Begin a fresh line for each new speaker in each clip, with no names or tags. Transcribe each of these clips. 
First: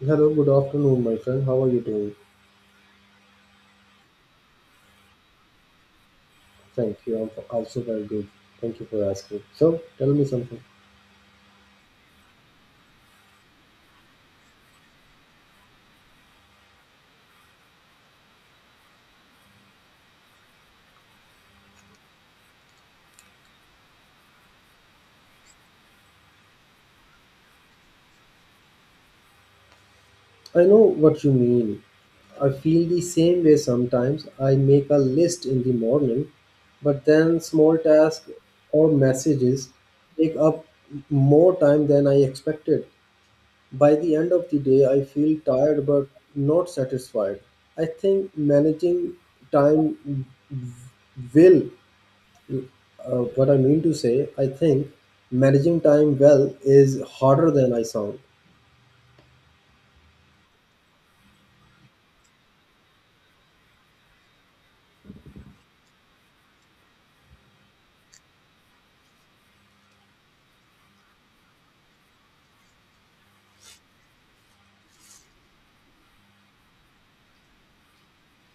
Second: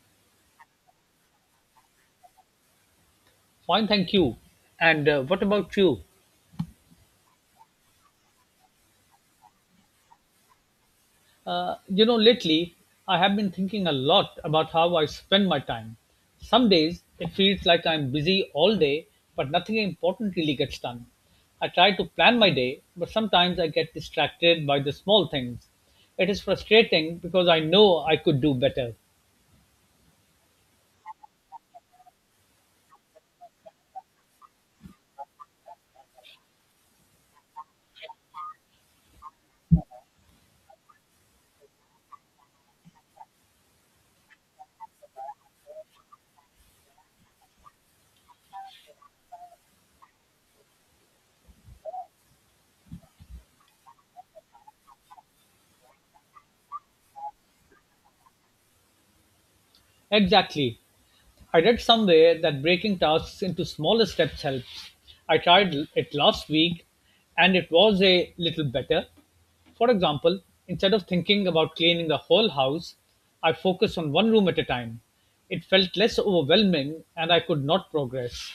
Hello, good afternoon, my friend. How are you doing?
Fine, thank you. And what about you?
Thank you. I'm also very good. Thank you for asking. So, tell me something.
Lately I have been thinking a lot about how I spend my time. Some days it feels like I'm busy all day, but nothing important really gets done. I try to plan my day, but sometimes I get distracted by the small things. It is frustrating because I know I could do better.
I know what you mean. I feel the same way sometimes. I make a list in the morning, but then small tasks or messages take up more time than I expected. By the end of the day, I feel tired but not satisfied. I think managing time will. What I mean to say, I think managing time well is harder than I sound.
Exactly. I read somewhere that breaking tasks into smaller steps helps. I tried it last week and it was a little better. For example, instead of thinking about cleaning the whole house, I focused on one room at a time. It felt less overwhelming and I could not progress.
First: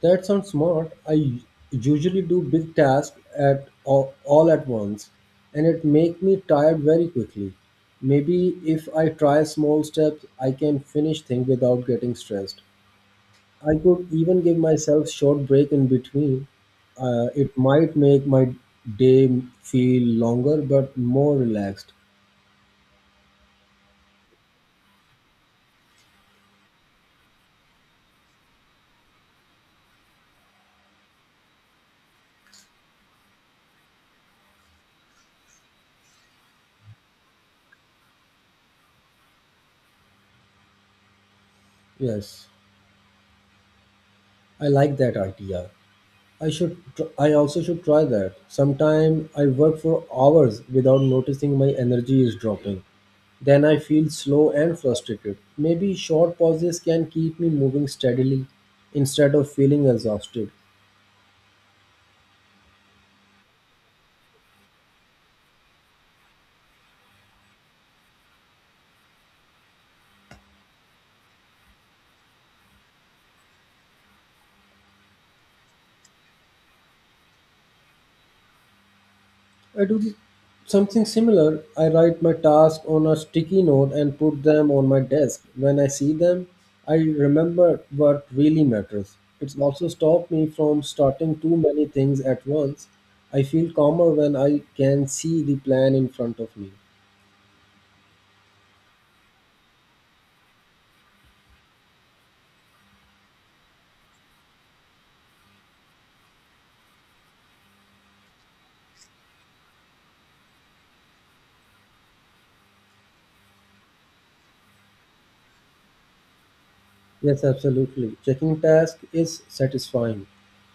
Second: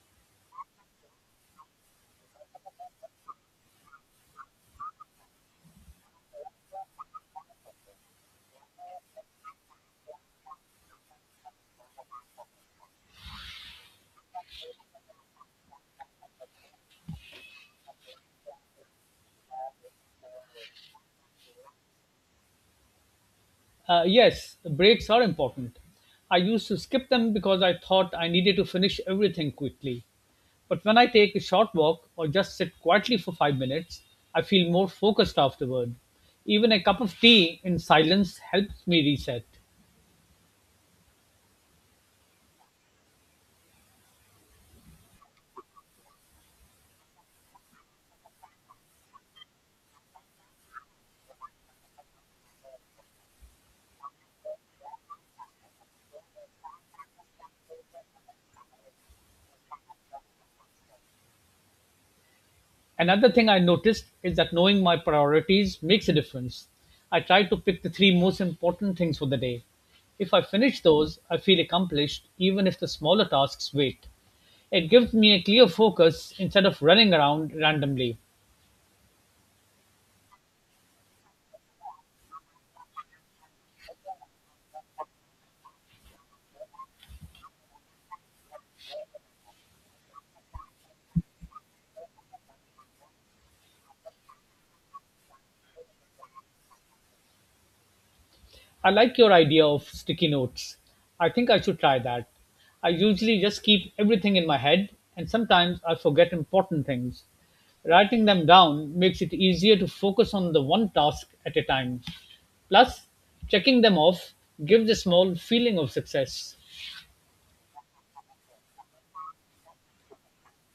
That sounds smart. I usually do big tasks at all at once, and it make me tired very quickly. Maybe if I try small steps, I can finish things without getting stressed. I could even give myself short break in between. It might make my day feel longer but more relaxed.
Yes, breaks are important. I used to skip them because I thought I needed to finish everything quickly. But when I take a short walk or just sit quietly for 5 minutes, I feel more focused afterward. Even a cup of tea in silence helps me reset.
Yes, I like that idea. I also should try that. Sometime I work for hours without noticing my energy is dropping. Then I feel slow and frustrated. Maybe short pauses can keep me moving steadily instead of feeling exhausted.
Another thing I noticed is that knowing my priorities makes a difference. I try to pick the three most important things for the day. If I finish those, I feel accomplished, even if the smaller tasks wait. It gives me a clear focus instead of running around randomly.
I do something similar. I write my tasks on a sticky note and put them on my desk. When I see them, I remember what really matters. It's also stopped me from starting too many things at once. I feel calmer when I can see the plan in front of me.
I like your idea of sticky notes. I think I should try that. I usually just keep everything in my head, and sometimes I forget important things. Writing them down makes it easier to focus on the one task at a time. Plus, checking them off gives a small feeling of success.
Yes, absolutely. Checking task is satisfying.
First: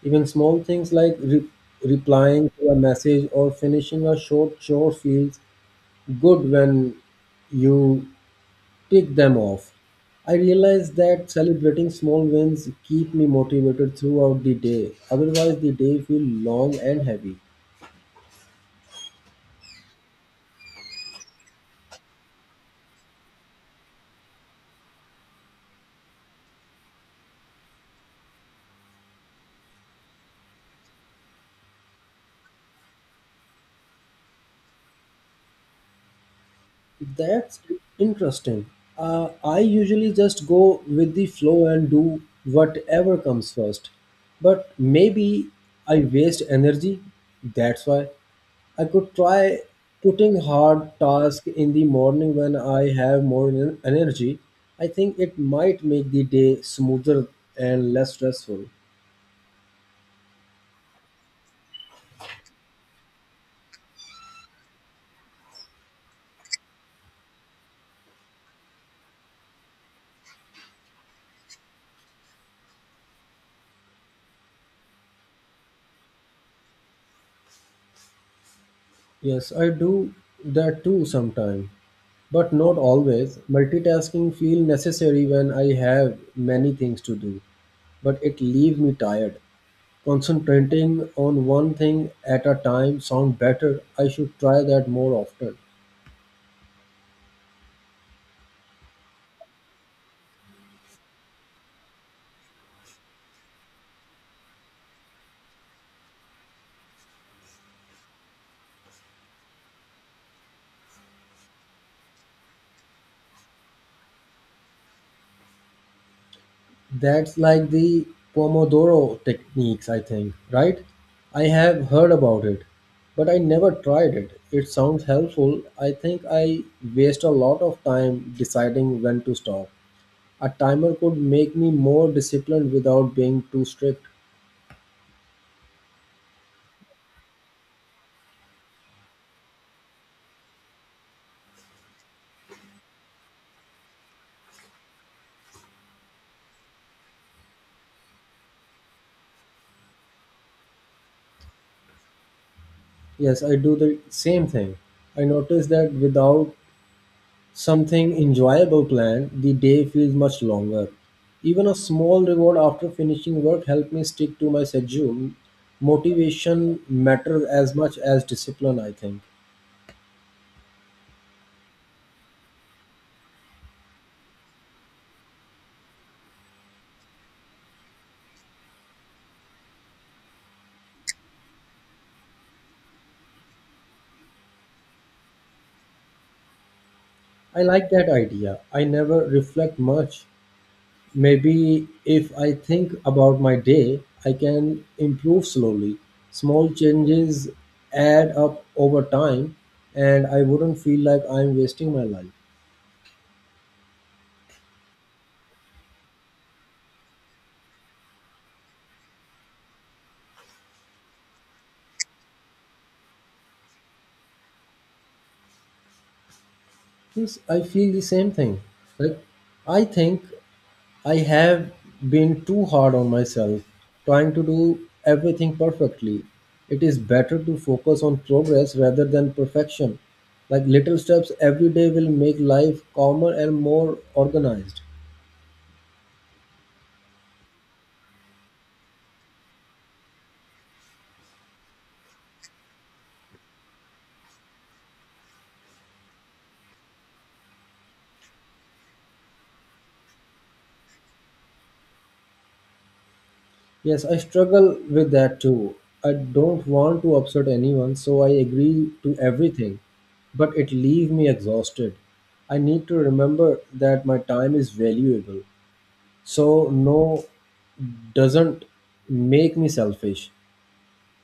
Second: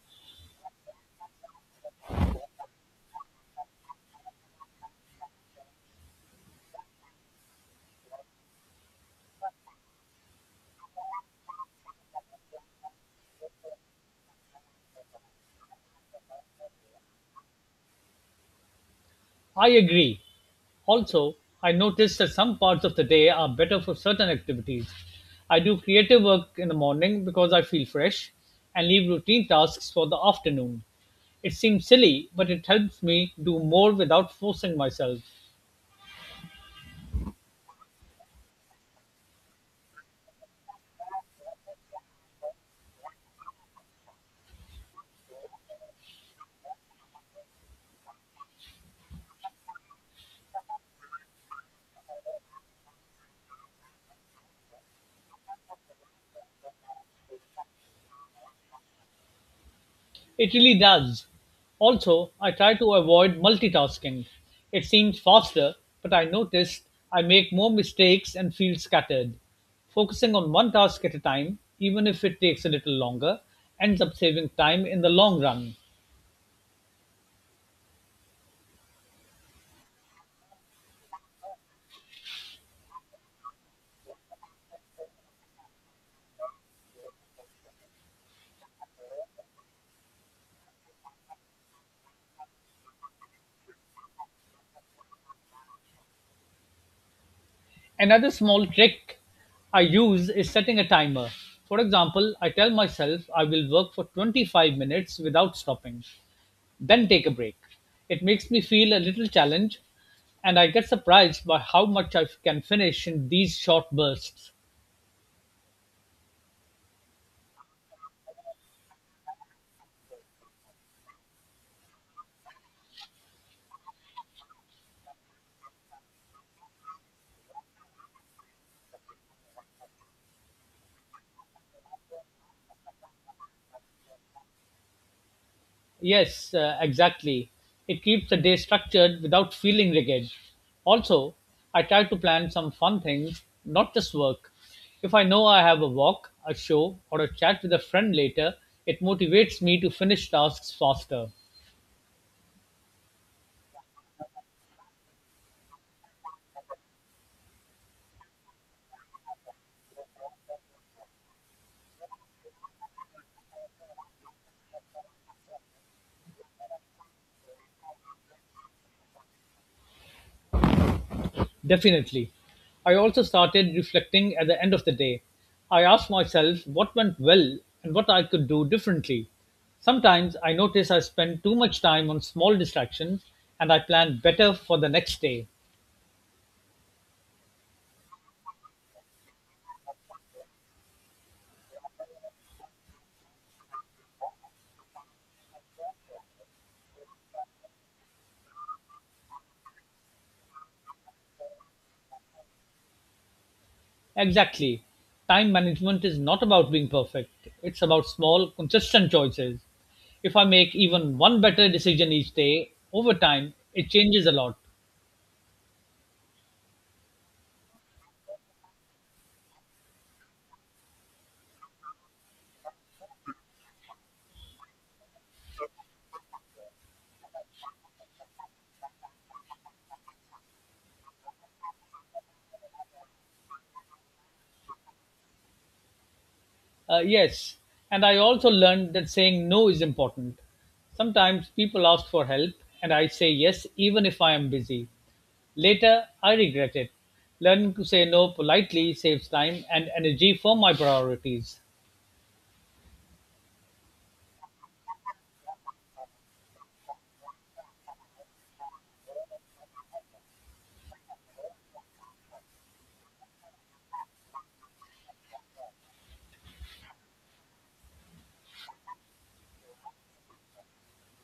Even small things like replying to a message or finishing a short chore feels good when you tick them off. I realize that celebrating small wins keep me motivated throughout the day. Otherwise, the day feels long and heavy.
I agree. Also, I noticed that some parts of the day are better for certain activities. I do creative work in the morning because I feel fresh and leave routine tasks for the afternoon. It seems silly, but it helps me do more without forcing myself.
That's interesting. I usually just go with the flow and do whatever comes first. But maybe I waste energy. That's why I could try putting hard tasks in the morning when I have more energy. I think it might make the day smoother and less stressful.
It really does. Also, I try to avoid multitasking. It seems faster, but I noticed I make more mistakes and feel scattered. Focusing on one task at a time, even if it takes a little longer, ends up saving time in the long run.
Yes, I do that too sometimes, but not always. Multitasking feel necessary when I have many things to do, but it leaves me tired. Concentrating on one thing at a time sound better. I should try that more often.
Another small trick I use is setting a timer. For example, I tell myself I will work for 25 minutes without stopping, then take a break. It makes me feel a little challenged, and I get surprised by how much I can finish in these short bursts.
That's like the Pomodoro techniques, I think, right? I have heard about it, but I never tried it. It sounds helpful. I think I waste a lot of time deciding when to stop. A timer could make me more disciplined without being too strict.
Yes, exactly. It keeps the day structured without feeling rigid. Also, I try to plan some fun things, not just work. If I know I have a walk, a show, or a chat with a friend later, it motivates me to finish tasks faster.
Yes, I do the same thing. I notice that without something enjoyable planned, the day feels much longer. Even a small reward after finishing work helped me stick to my schedule. Motivation matters as much as discipline, I think.
Definitely. I also started reflecting at the end of the day. I asked myself what went well and what I could do differently. Sometimes I notice I spend too much time on small distractions and I plan better for the next day.
I like that idea. I never reflect much. Maybe if I think about my day, I can improve slowly. Small changes add up over time, and I wouldn't feel like I'm wasting my life.
Exactly. Time management is not about being perfect. It's about small, consistent choices. If I make even one better decision each day, over time, it changes a lot.
Yes, I feel the same thing. Like, I think I have been too hard on myself, trying to do everything perfectly. It is better to focus on progress rather than perfection. Like, little steps every day will make life calmer and more organized.
Yes, and I also learned that saying no is important. Sometimes people ask for help, and I say yes even if I am busy. Later, I regret it. Learning to say no politely saves time and energy for my priorities.
Yes, I struggle with that too. I don't want to upset anyone, so I agree to everything, but it leaves me exhausted. I need to remember that my time is valuable. So no doesn't make me selfish.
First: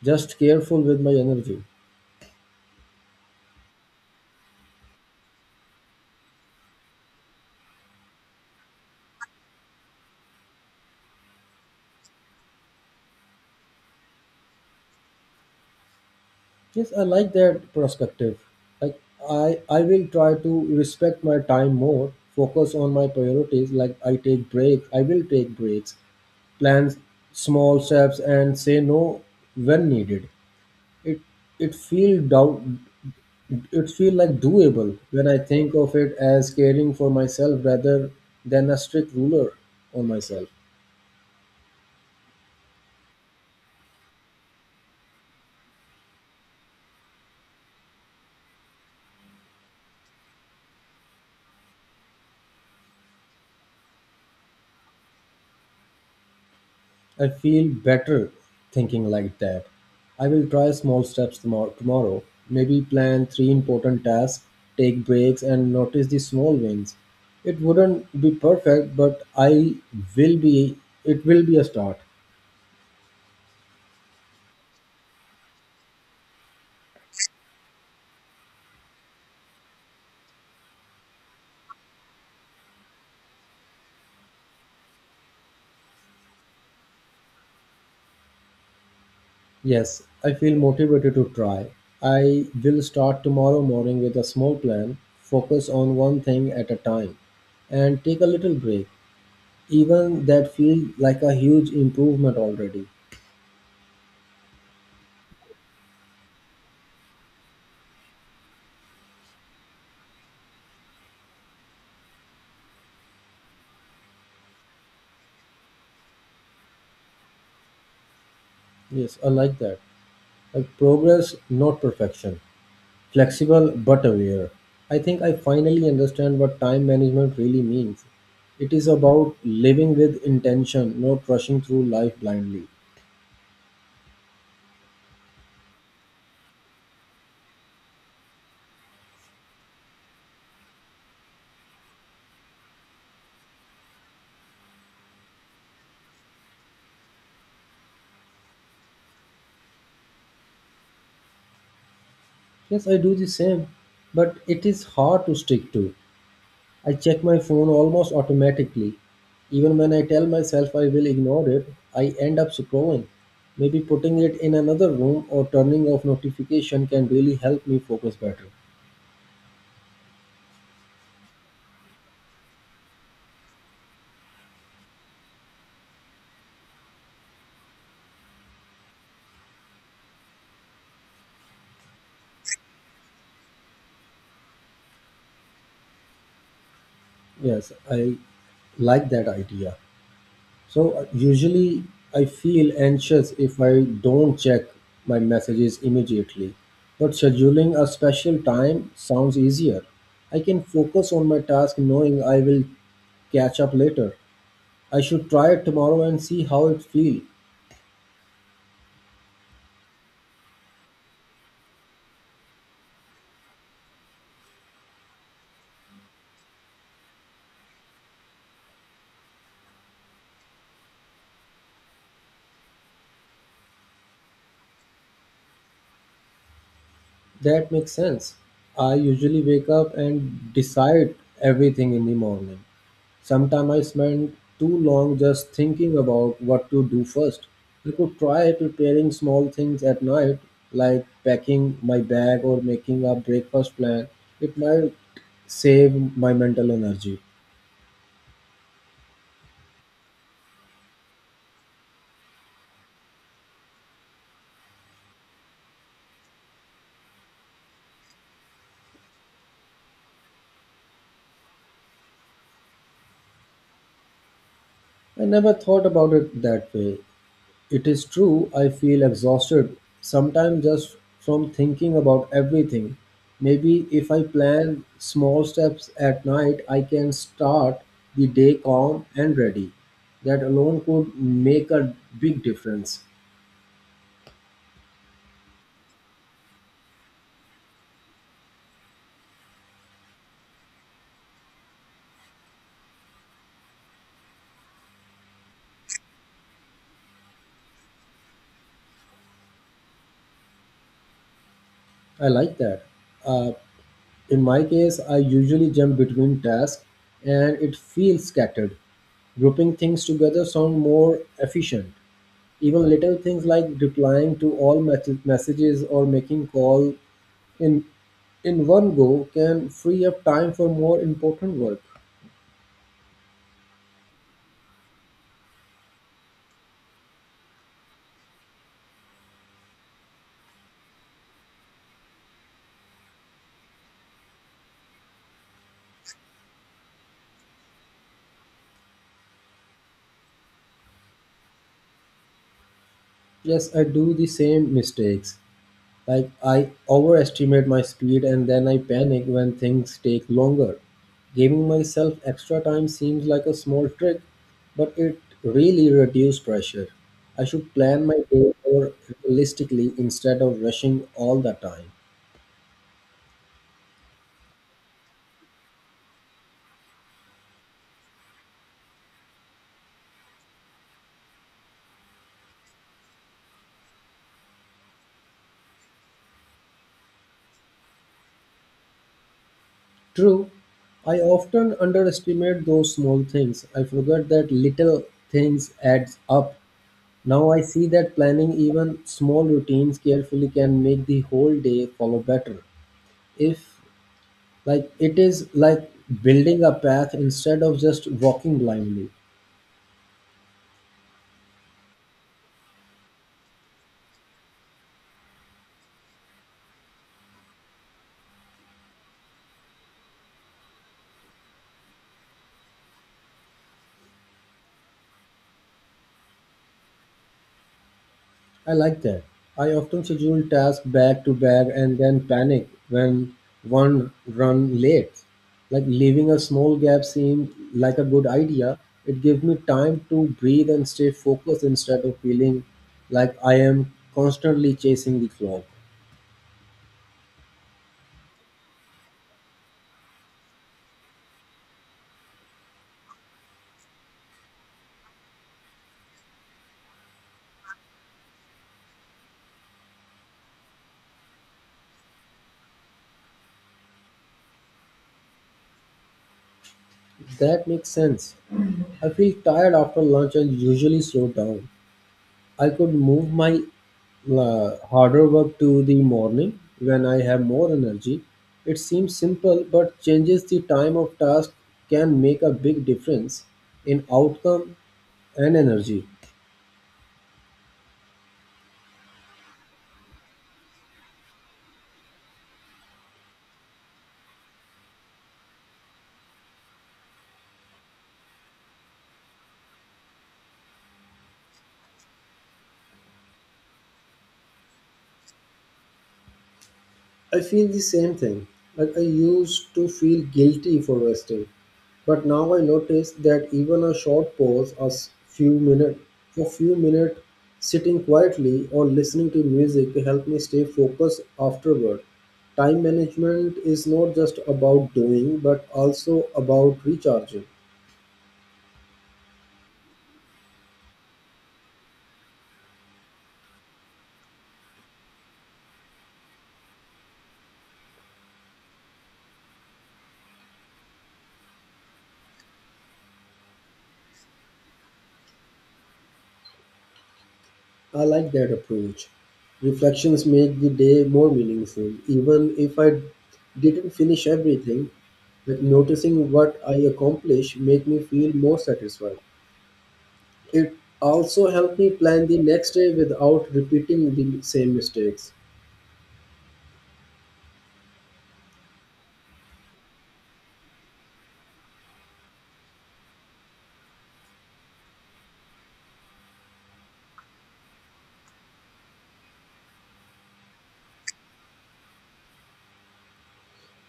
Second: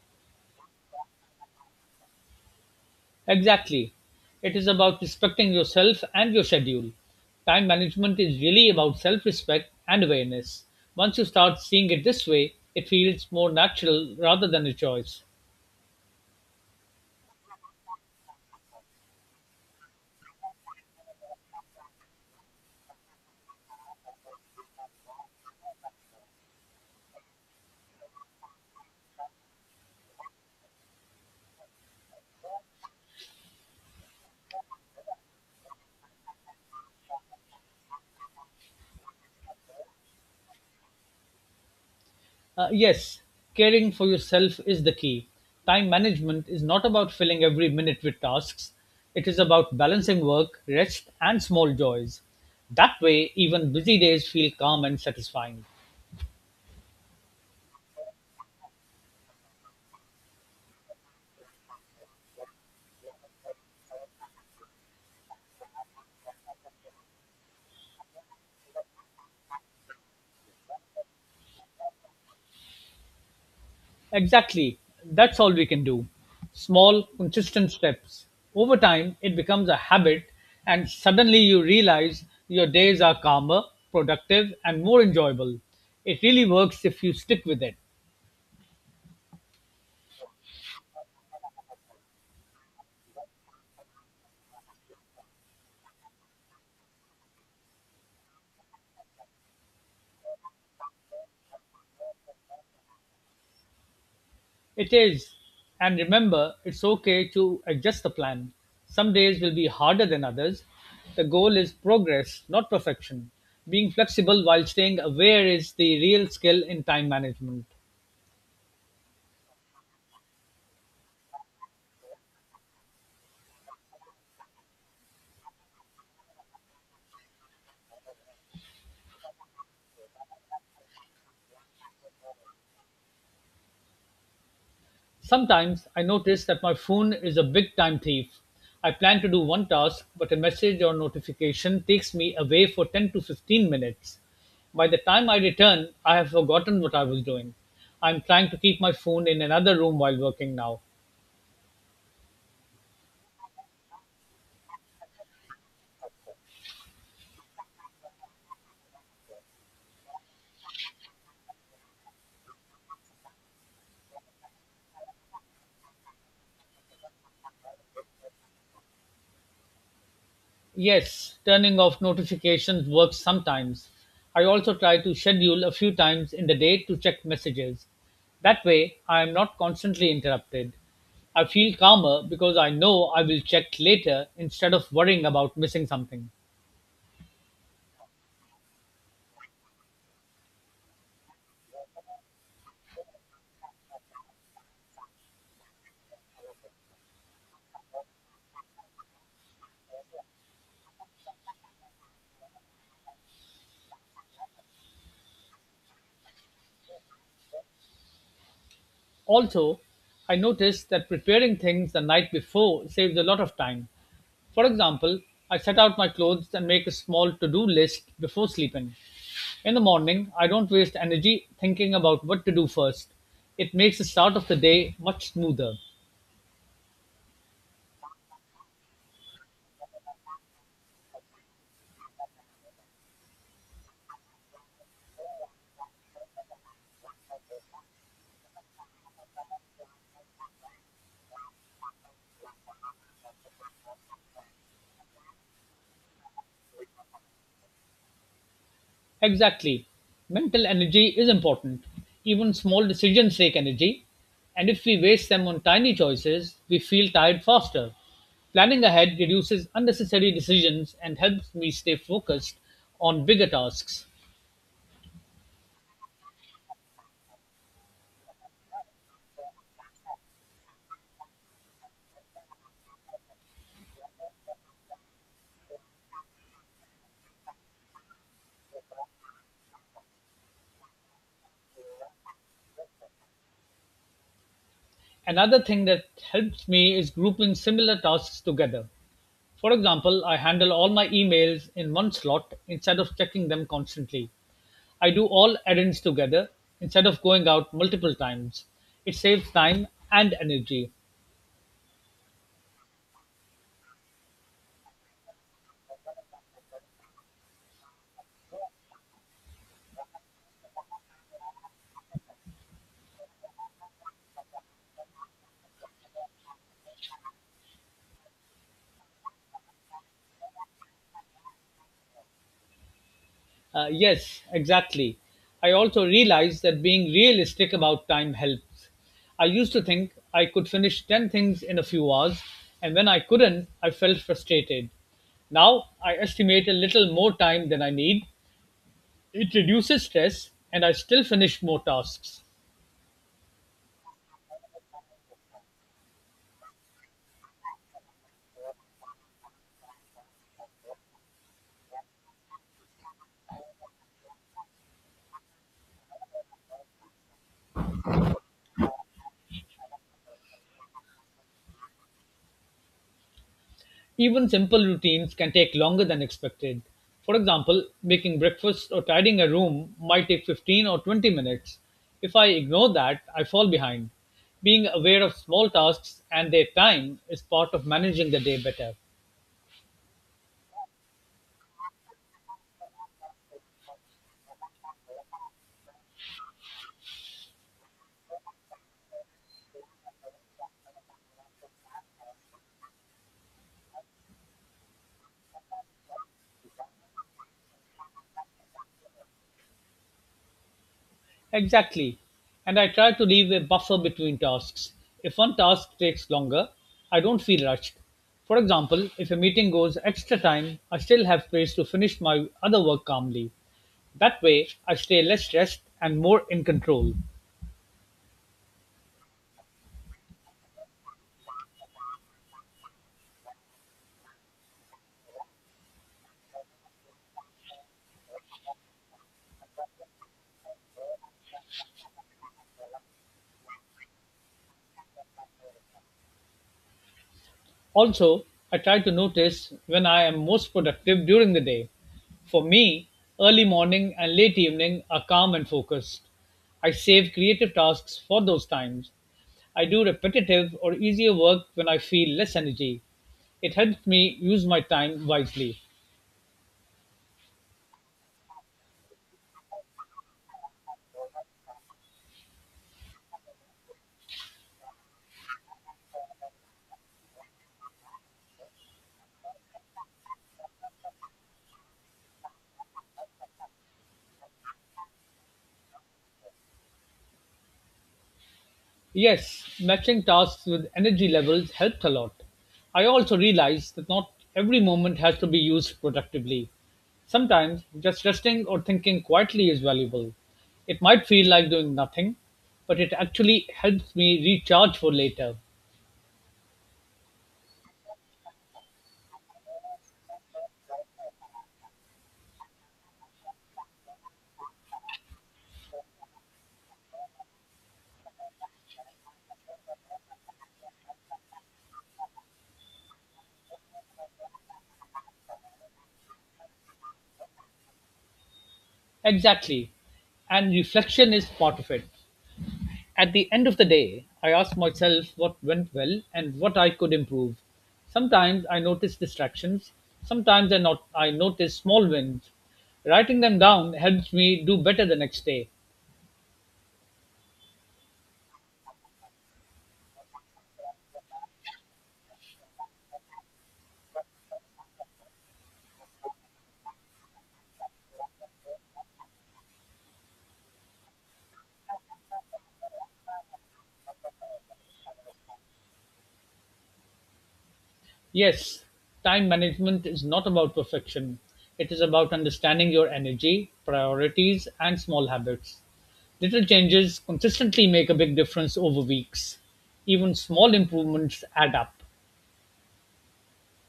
Just careful with my energy.
Exactly. It is about respecting yourself and your schedule. Time management is really about self respect and awareness. Once you start seeing it this way, it feels more natural rather than a choice.
Yes, I like that perspective. Like, I will try to respect my time more, focus on my priorities, like I take breaks, I will take breaks, plan small steps and say no when needed. It it feel doubt it feel like doable when I think of it as caring for myself rather than a strict ruler on myself.
Yes, caring for yourself is the key. Time management is not about filling every minute with tasks, it is about balancing work, rest, and small joys. That way, even busy days feel calm and satisfying.
I feel better thinking like that. I will try small steps tomorrow. Maybe plan three important tasks, take breaks, and notice the small wins. It wouldn't be perfect, but I will be. It will be a start.
Exactly. That's all we can do. Small, consistent steps. Over time, it becomes a habit, and suddenly you realize your days are calmer, productive, and more enjoyable. It really works if you stick with it.
Yes, I feel motivated to try. I will start tomorrow morning with a small plan, focus on one thing at a time, and take a little break. Even that feels like a huge improvement already.
It is. And remember, it's okay to adjust the plan. Some days will be harder than others. The goal is progress, not perfection. Being flexible while staying aware is the real skill in time management.
Yes, I like that. Like, progress, not perfection. Flexible but aware. I think I finally understand what time management really means. It is about living with intention, not rushing through life blindly.
Sometimes I notice that my phone is a big time thief. I plan to do one task, but a message or notification takes me away for 10 to 15 minutes. By the time I return, I have forgotten what I was doing. I'm trying to keep my phone in another room while working now.
Yes, I do the same, but it is hard to stick to. I check my phone almost automatically. Even when I tell myself I will ignore it, I end up scrolling. Maybe putting it in another room or turning off notification can really help me focus better.
Yes, turning off notifications works sometimes. I also try to schedule a few times in the day to check messages. That way, I am not constantly interrupted. I feel calmer because I know I will check later instead of worrying about missing something.
Yes, I like that idea. So usually I feel anxious if I don't check my messages immediately. But scheduling a special time sounds easier. I can focus on my task knowing I will catch up later. I should try it tomorrow and see how it feels.
Also, I noticed that preparing things the night before saves a lot of time. For example, I set out my clothes and make a small to do list before sleeping. In the morning, I don't waste energy thinking about what to do first. It makes the start of the day much smoother.
That makes sense. I usually wake up and decide everything in the morning. Sometimes I spend too long just thinking about what to do first. I could try preparing small things at night, like packing my bag or making a breakfast plan. It might save my mental energy.
Exactly. Mental energy is important. Even small decisions take energy, and if we waste them on tiny choices, we feel tired faster. Planning ahead reduces unnecessary decisions and helps me stay focused on bigger tasks.
I never thought about it that way. It is true I feel exhausted sometimes just from thinking about everything. Maybe if I plan small steps at night, I can start the day calm and ready. That alone could make a big difference.
Another thing that helps me is grouping similar tasks together. For example, I handle all my emails in one slot instead of checking them constantly. I do all errands together instead of going out multiple times. It saves time and energy.
I like that. Uh, In my case, I usually jump between tasks and it feels scattered. Grouping things together sound more efficient. Even little things like replying to all messages or making call in in one go can free up time for more important work.
Yes, exactly. I also realized that being realistic about time helps. I used to think I could finish 10 things in a few hours, and when I couldn't, I felt frustrated. Now I estimate a little more time than I need. It reduces stress, and I still finish more tasks.
Yes, I do the same mistakes. Like I overestimate my speed and then I panic when things take longer. Giving myself extra time seems like a small trick, but it really reduces pressure. I should plan my day more realistically instead of rushing all the time.
Even simple routines can take longer than expected. For example, making breakfast or tidying a room might take 15 or 20 minutes. If I ignore that, I fall behind. Being aware of small tasks and their time is part of managing the day better.
True, I often underestimate those small things. I forget that little things adds up. Now I see that planning even small routines carefully can make the whole day follow better. If Like, it is like building a path instead of just walking blindly.
Exactly. And I try to leave a buffer between tasks. If one task takes longer, I don't feel rushed. For example, if a meeting goes extra time, I still have space to finish my other work calmly. That way, I stay less stressed and more in control.
I like that. I often schedule tasks back to back and then panic when one run late. Like leaving a small gap seemed like a good idea. It gives me time to breathe and stay focused instead of feeling like I am constantly chasing the clock.
Also, I try to notice when I am most productive during the day. For me, early morning and late evening are calm and focused. I save creative tasks for those times. I do repetitive or easier work when I feel less energy. It helps me use my time wisely.
That makes sense. I feel tired after lunch and usually slow down. I could move my harder work to the morning when I have more energy. It seems simple, but changes the time of task can make a big difference in outcome and energy.
Yes, matching tasks with energy levels helped a lot. I also realized that not every moment has to be used productively. Sometimes just resting or thinking quietly is valuable. It might feel like doing nothing, but it actually helps me recharge for later.
I feel the same thing. Like I used to feel guilty for resting, but now I notice that even a short pause, few minute, a few minute sitting quietly or listening to music help me stay focused afterward. Time management is not just about doing, but also about recharging.
Exactly. And reflection is part of it. At the end of the day, I ask myself what went well and what I could improve. Sometimes I notice distractions, sometimes I, not, I notice small wins. Writing them down helps me do better the next day.
I like that approach. Reflections make the day more meaningful. Even if I didn't finish everything, like noticing what I accomplished make me feel more satisfied. It also helped me plan the next day without repeating the same mistakes.
Yes, time management is not about perfection, it is about understanding your energy, priorities, and small habits. Little changes consistently make a big difference over weeks. Even small improvements add up.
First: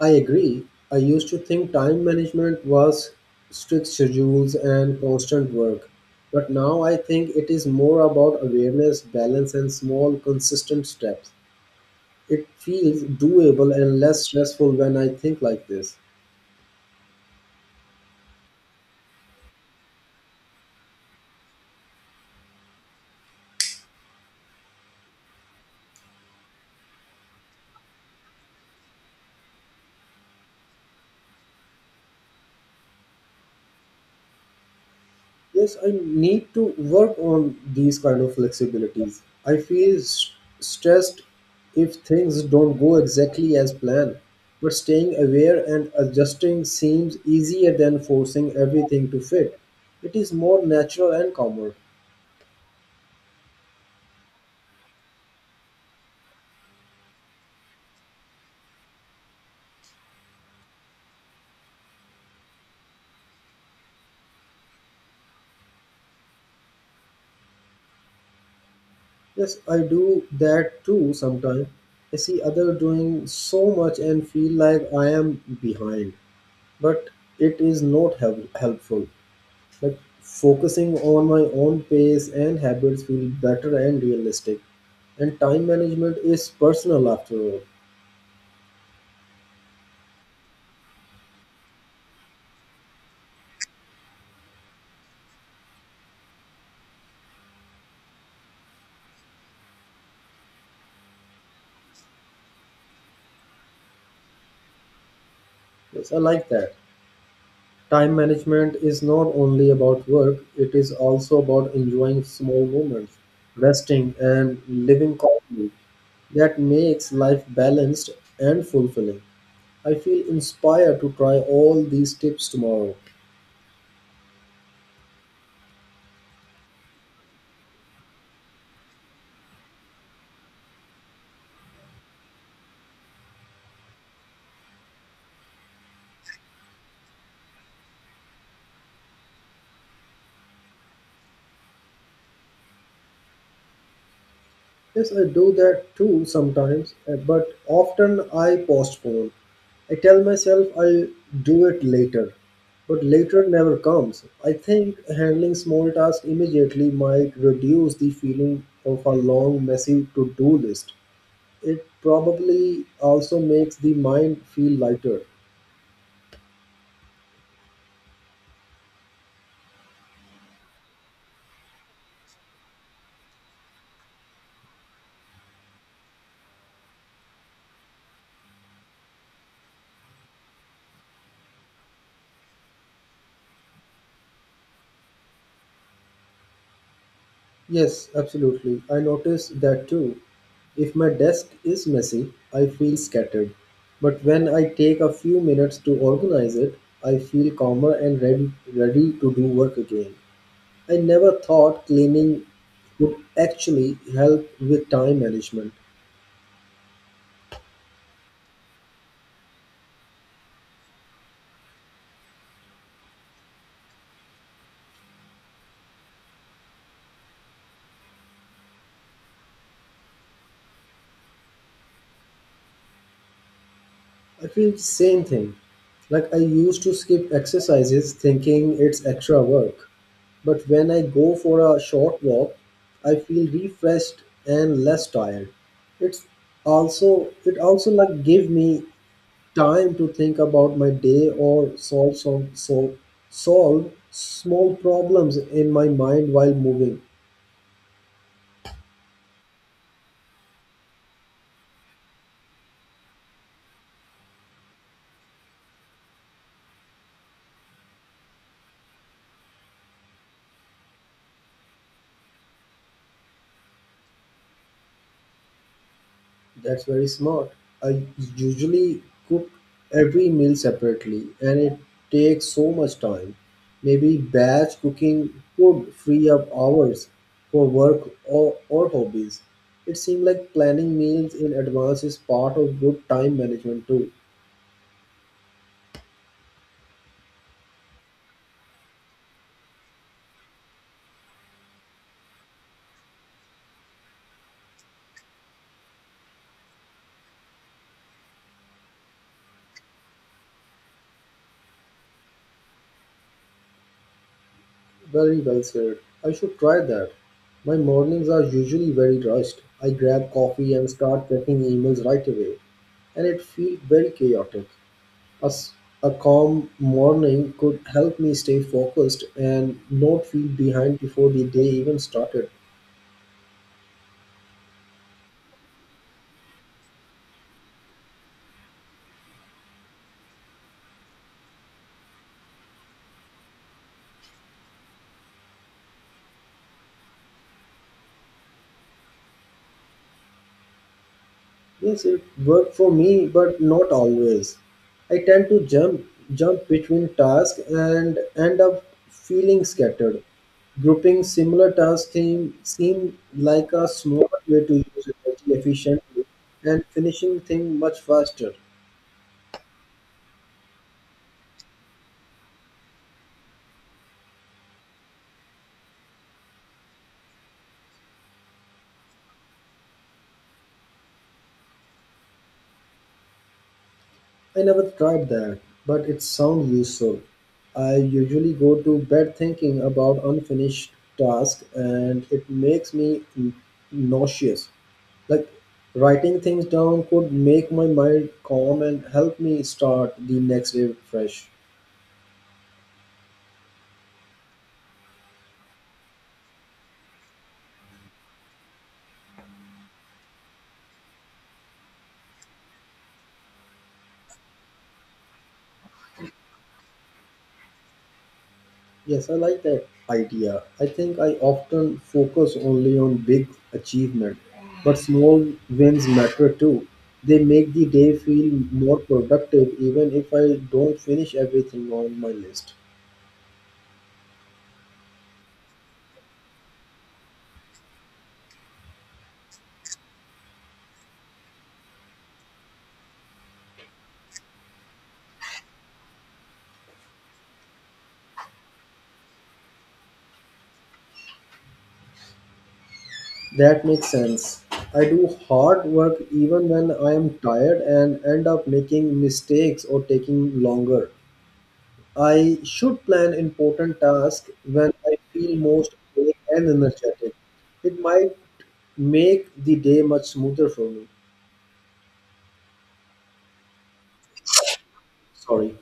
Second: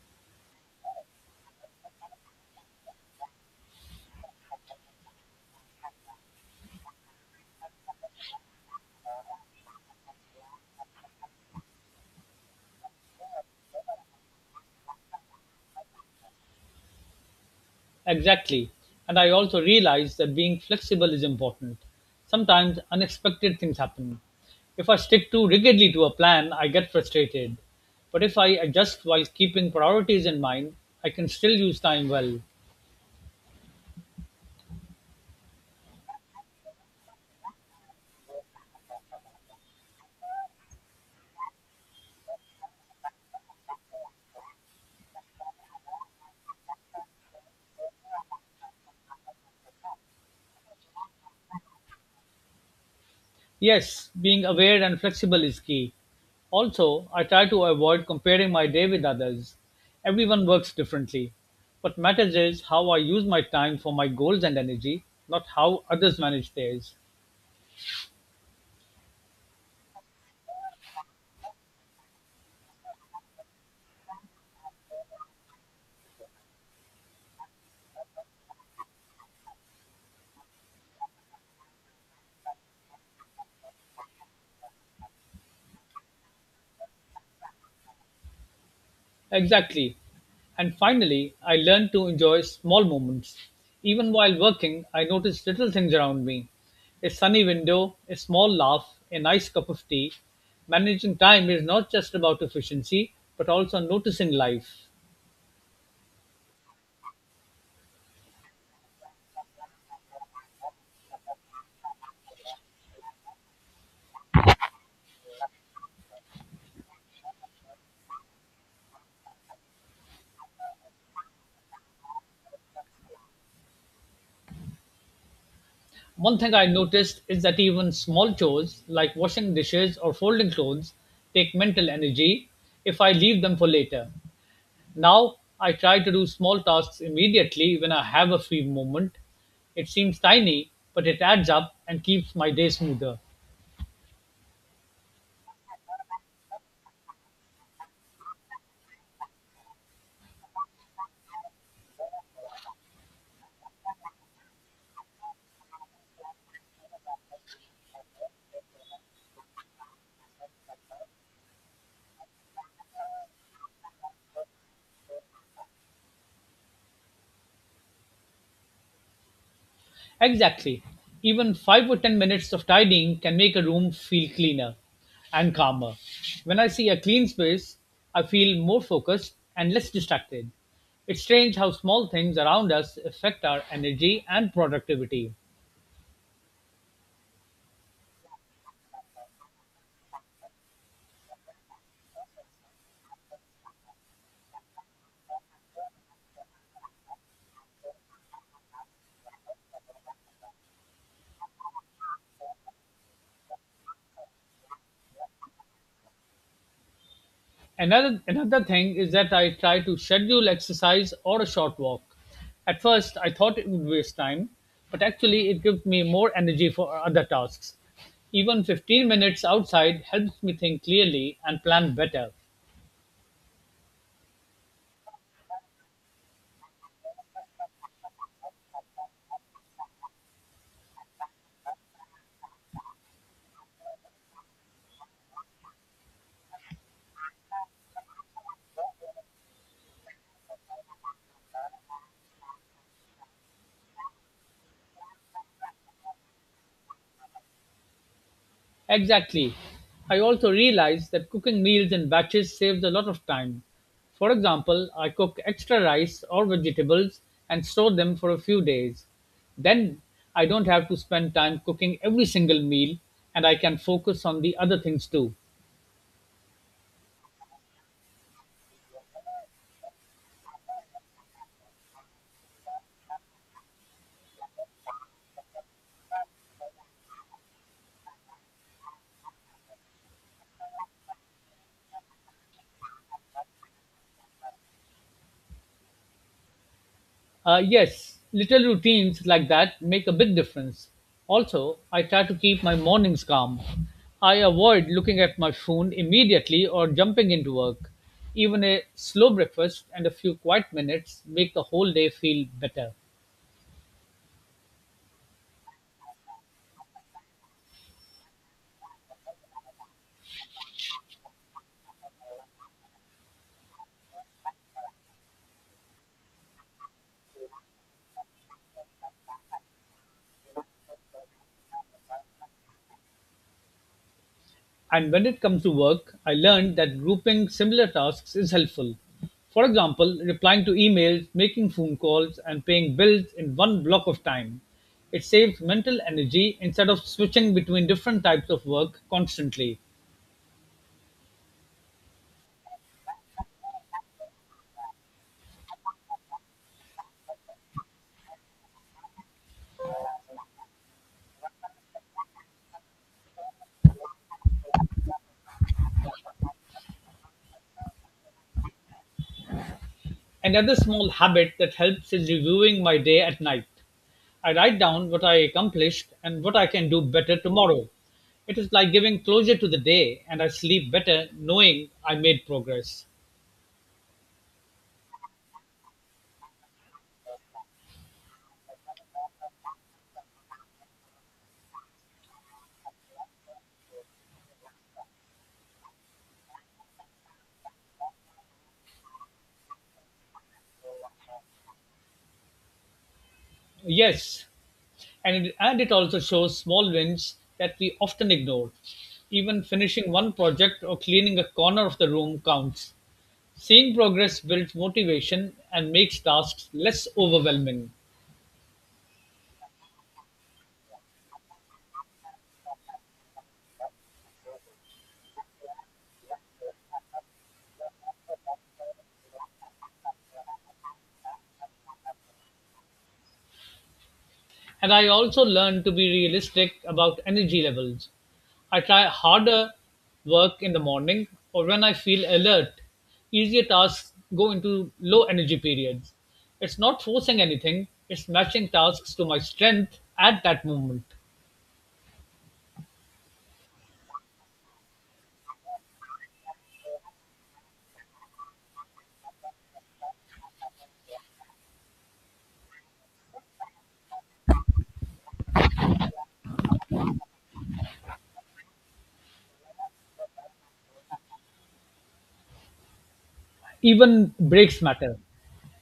I agree. I used to think time management was strict schedules and constant work. But now I think it is more about awareness, balance, and small, consistent steps. It feels doable and less stressful when I think like this.
Exactly. And I also realize that being flexible is important. Sometimes unexpected things happen. If I stick too rigidly to a plan, I get frustrated. But if I adjust while keeping priorities in mind, I can still use time well.
Yes, I need to work on these kind of flexibilities. I feel stressed if things don't go exactly as planned. But staying aware and adjusting seems easier than forcing everything to fit. It is more natural and calmer.
Yes, being aware and flexible is key. Also, I try to avoid comparing my day with others. Everyone works differently. What matters is how I use my time for my goals and energy, not how others manage theirs.
Yes, I do that too sometimes. I see others doing so much and feel like I am behind, but it is not helpful. Like focusing on my own pace and habits feel better and realistic. And time management is personal after all.
Exactly. And finally, I learned to enjoy small moments. Even while working, I noticed little things around me, a sunny window, a small laugh, a nice cup of tea. Managing time is not just about efficiency, but also noticing life.
Yes, I like that. Time management is not only about work, it is also about enjoying small moments, resting, and living calmly. That makes life balanced and fulfilling. I feel inspired to try all these tips tomorrow.
One thing I noticed is that even small chores like washing dishes or folding clothes take mental energy if I leave them for later. Now I try to do small tasks immediately when I have a free moment. It seems tiny, but it adds up and keeps my day smoother.
Yes, I do that too sometimes, but often I postpone. I tell myself I'll do it later, but later never comes. I think handling small tasks immediately might reduce the feeling of a long, messy to do list. It probably also makes the mind feel lighter.
Exactly. Even 5 or 10 minutes of tidying can make a room feel cleaner and calmer. When I see a clean space, I feel more focused and less distracted. It's strange how small things around us affect our energy and productivity.
Yes, absolutely. I notice that too. If my desk is messy, I feel scattered. But when I take a few minutes to organize it, I feel calmer and ready, ready to do work again. I never thought cleaning would actually help with time management.
Another thing is that I try to schedule exercise or a short walk. At first, I thought it would waste time, but actually it gives me more energy for other tasks. Even 15 minutes outside helps me think clearly and plan better.
I feel the same thing. Like I used to skip exercises thinking it's extra work. But when I go for a short walk, I feel refreshed and less tired. It's it also like give me time to think about my day or solve small problems in my mind while moving.
Exactly. I also realized that cooking meals in batches saves a lot of time. For example, I cook extra rice or vegetables and store them for a few days. Then I don't have to spend time cooking every single meal and I can focus on the other things too.
That's very smart. I usually cook every meal separately and it takes so much time. Maybe batch cooking could free up hours for work or hobbies. It seems like planning meals in advance is part of good time management too.
Yes, little routines like that make a big difference. Also, I try to keep my mornings calm. I avoid looking at my phone immediately or jumping into work. Even a slow breakfast and a few quiet minutes make the whole day feel better.
Very well said. I should try that. My mornings are usually very rushed. I grab coffee and start checking emails right away, and it feels very chaotic. A, s- a calm morning could help me stay focused and not feel behind before the day even started.
And when it comes to work, I learned that grouping similar tasks is helpful. For example, replying to emails, making phone calls, and paying bills in one block of time. It saves mental energy instead of switching between different types of work constantly.
Yes, it worked for me, but not always. I tend to jump between tasks and end up feeling scattered. Grouping similar tasks seem like a smart way to use energy efficiently and finishing things much faster.
Another small habit that helps is reviewing my day at night. I write down what I accomplished and what I can do better tomorrow. It is like giving closure to the day, and I sleep better knowing I made progress.
I never tried that, but it sounds useful. I usually go to bed thinking about unfinished tasks and it makes me nauseous. Like writing things down could make my mind calm and help me start the next day fresh.
Yes, and it also shows small wins that we often ignore. Even finishing one project or cleaning a corner of the room counts. Seeing progress builds motivation and makes tasks less overwhelming.
Yes, I like that idea. I think I often focus only on big achievement, but small wins matter too. They make the day feel more productive even if I don't finish everything on my list.
And I also learned to be realistic about energy levels. I try harder work in the morning or when I feel alert. Easier tasks go into low energy periods. It's not forcing anything, it's matching tasks to my strength at that moment.
That makes sense. I do hard work even when I am tired and end up making mistakes or taking longer. I should plan important tasks when I feel most awake and energetic. It might make the day much smoother for me.
Even breaks matter.
Sorry,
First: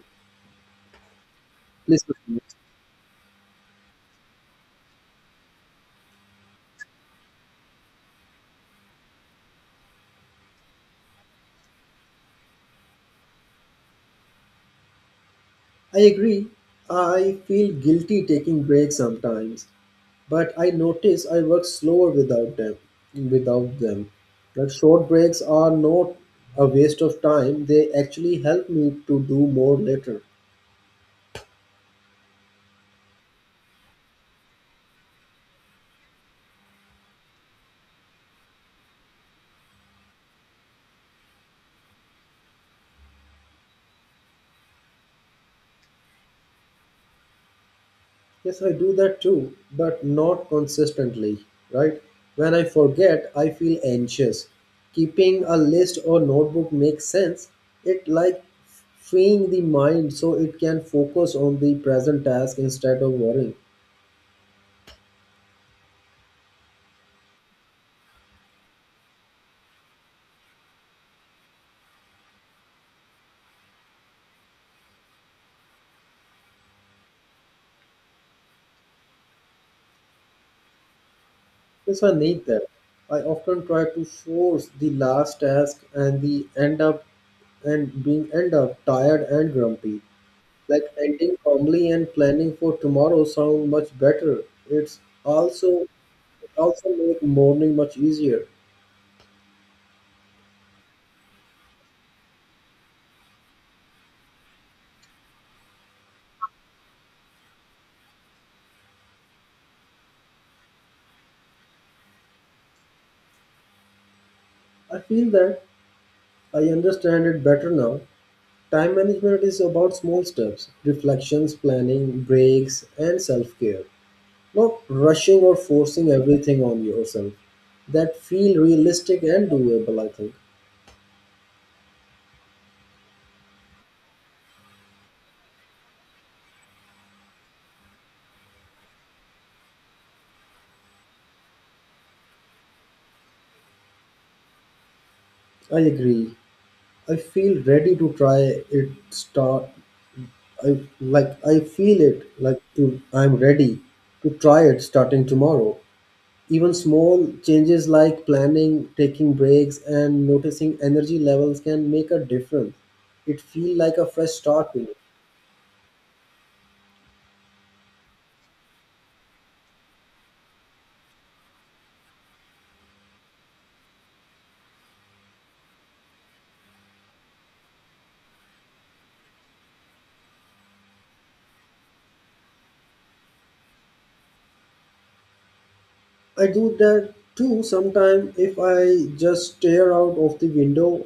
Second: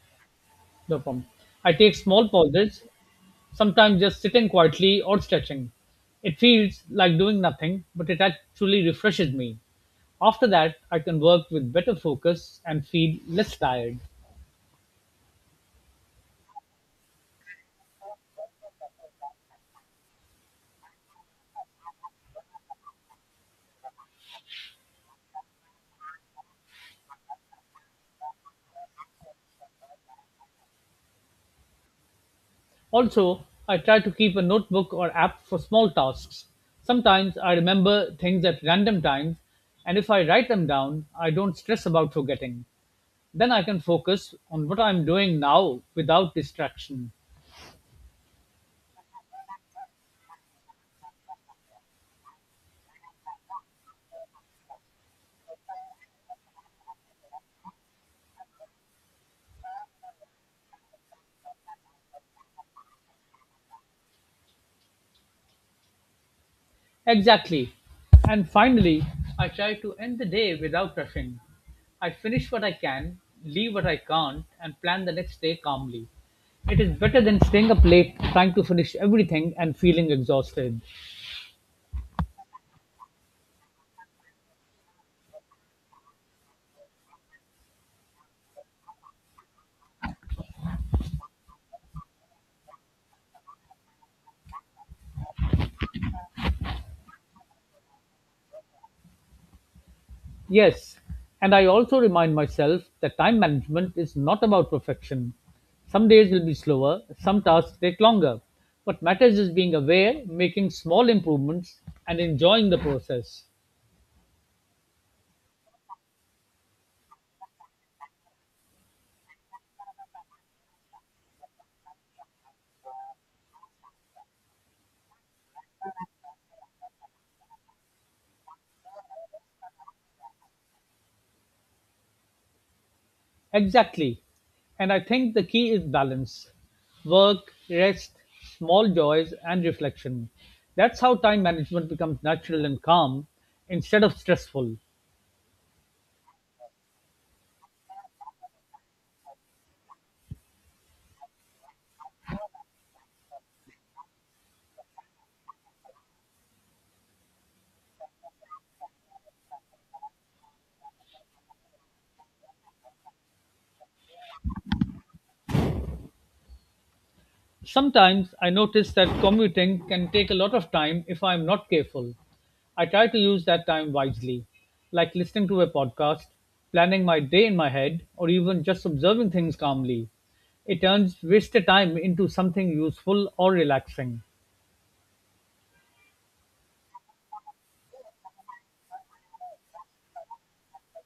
No problem. I take
please
small
continue.
pauses, sometimes just sitting quietly or stretching. It feels like doing nothing, but it actually refreshes me. After that, I can work with better focus and feel less tired.
I agree. I feel guilty taking breaks sometimes, but I notice I work slower without them. Without them, like short breaks are not a waste of time. They actually help me to do more later.
Also, I try to keep a notebook or app for small tasks. Sometimes I remember things at random times, and if I write them down, I don't stress about forgetting. Then I can focus on what I'm doing now without distraction.
Yes, I do that too, but not consistently, right? When I forget, I feel anxious. Keeping a list or notebook makes sense. It like freeing the mind so it can focus on the present task instead of worrying.
Exactly. And finally, I try to end the day without rushing. I finish what I can, leave what I can't, and plan the next day calmly. It is better than staying up late trying to finish everything and feeling exhausted.
Yes, I need that. I often try to force the last task and the end up and being end up tired and grumpy. Like ending calmly and planning for tomorrow sound much better. It's also it also make morning much easier.
Yes, and I also remind myself that time management is not about perfection. Some days will be slower, some tasks take longer. What matters is being aware, making small improvements, and enjoying the process.
I feel that I understand it better now. Time management is about small steps, reflections, planning, breaks, and self-care. Not rushing or forcing everything on yourself. That feel realistic and doable, I think.
Exactly. And I think the key is balance work, rest, small joys, and reflection. That's how time management becomes natural and calm instead of stressful.
I agree. I feel ready to try it start I like I feel it like to I'm ready to try it starting tomorrow. Even small changes like planning, taking breaks and noticing energy levels can make a difference. It feel like a fresh start to me.
Sometimes I notice that commuting can take a lot of time if I am not careful. I try to use that time wisely, like listening to a podcast, planning my day in my head, or even just observing things calmly. It turns wasted time into something useful or relaxing.
I do that too sometimes if I just stare out of the window.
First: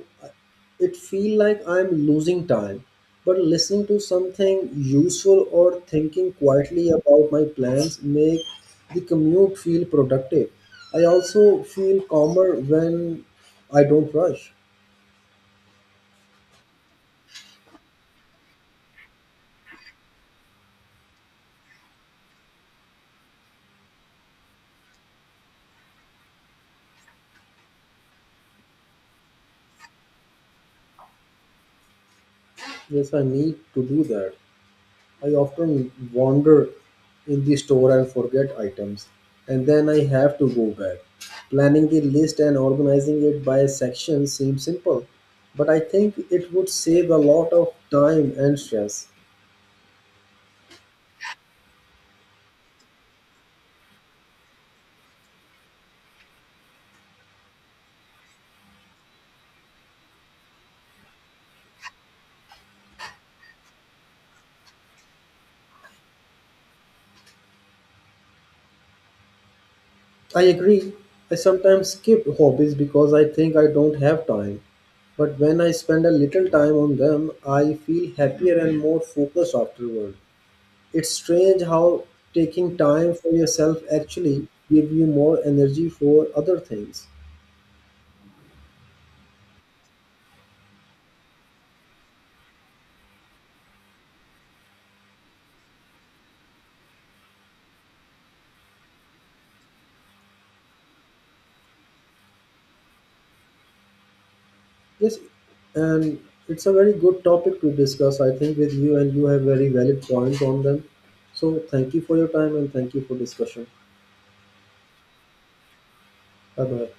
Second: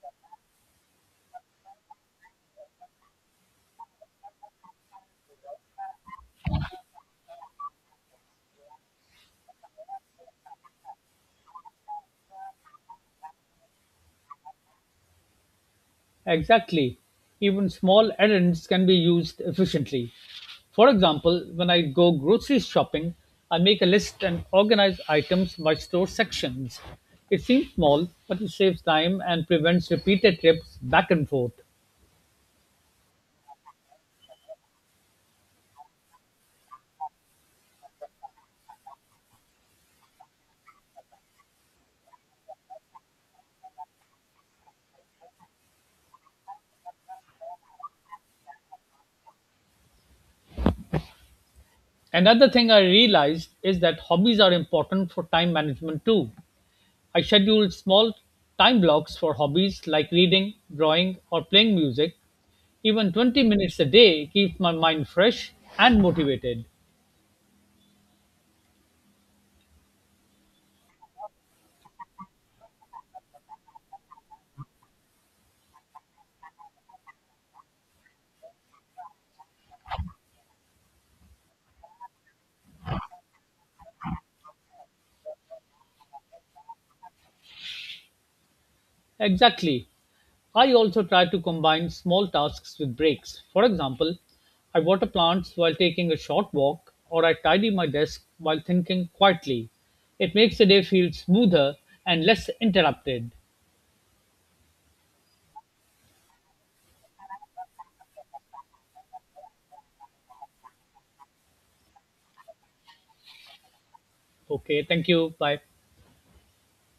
It feel like I'm losing time. But listening to something useful or thinking quietly about my plans make the commute feel productive. I also feel calmer when I don't rush.
Exactly. Even small errands can be used efficiently. For example, when I go grocery shopping, I make a list and organize items by store sections. It seems small, but it saves time and prevents repeated trips back and forth.
Yes, I need to do that. I often wander in the store and forget items, and then I have to go back. Planning the list and organizing it by section seems simple, but I think it would save a lot of time and stress.
Another thing I realized is that hobbies are important for time management too. I schedule small time blocks for hobbies like reading, drawing, or playing music. Even 20 minutes a day keeps my mind fresh and motivated.
I agree. I sometimes skip hobbies because I think I don't have time. But when I spend a little time on them, I feel happier and more focused afterward. It's strange how taking time for yourself actually give you more energy for other things.
Exactly. I also try to combine small tasks with breaks. For example, I water plants while taking a short walk, or I tidy my desk while thinking quietly. It makes the day feel smoother and less interrupted.
Yes, and it's a very good topic to discuss, I think, with you, and you have very valid points on them. So thank you for your time and thank you for discussion.
Okay, thank you. Bye.
Bye bye.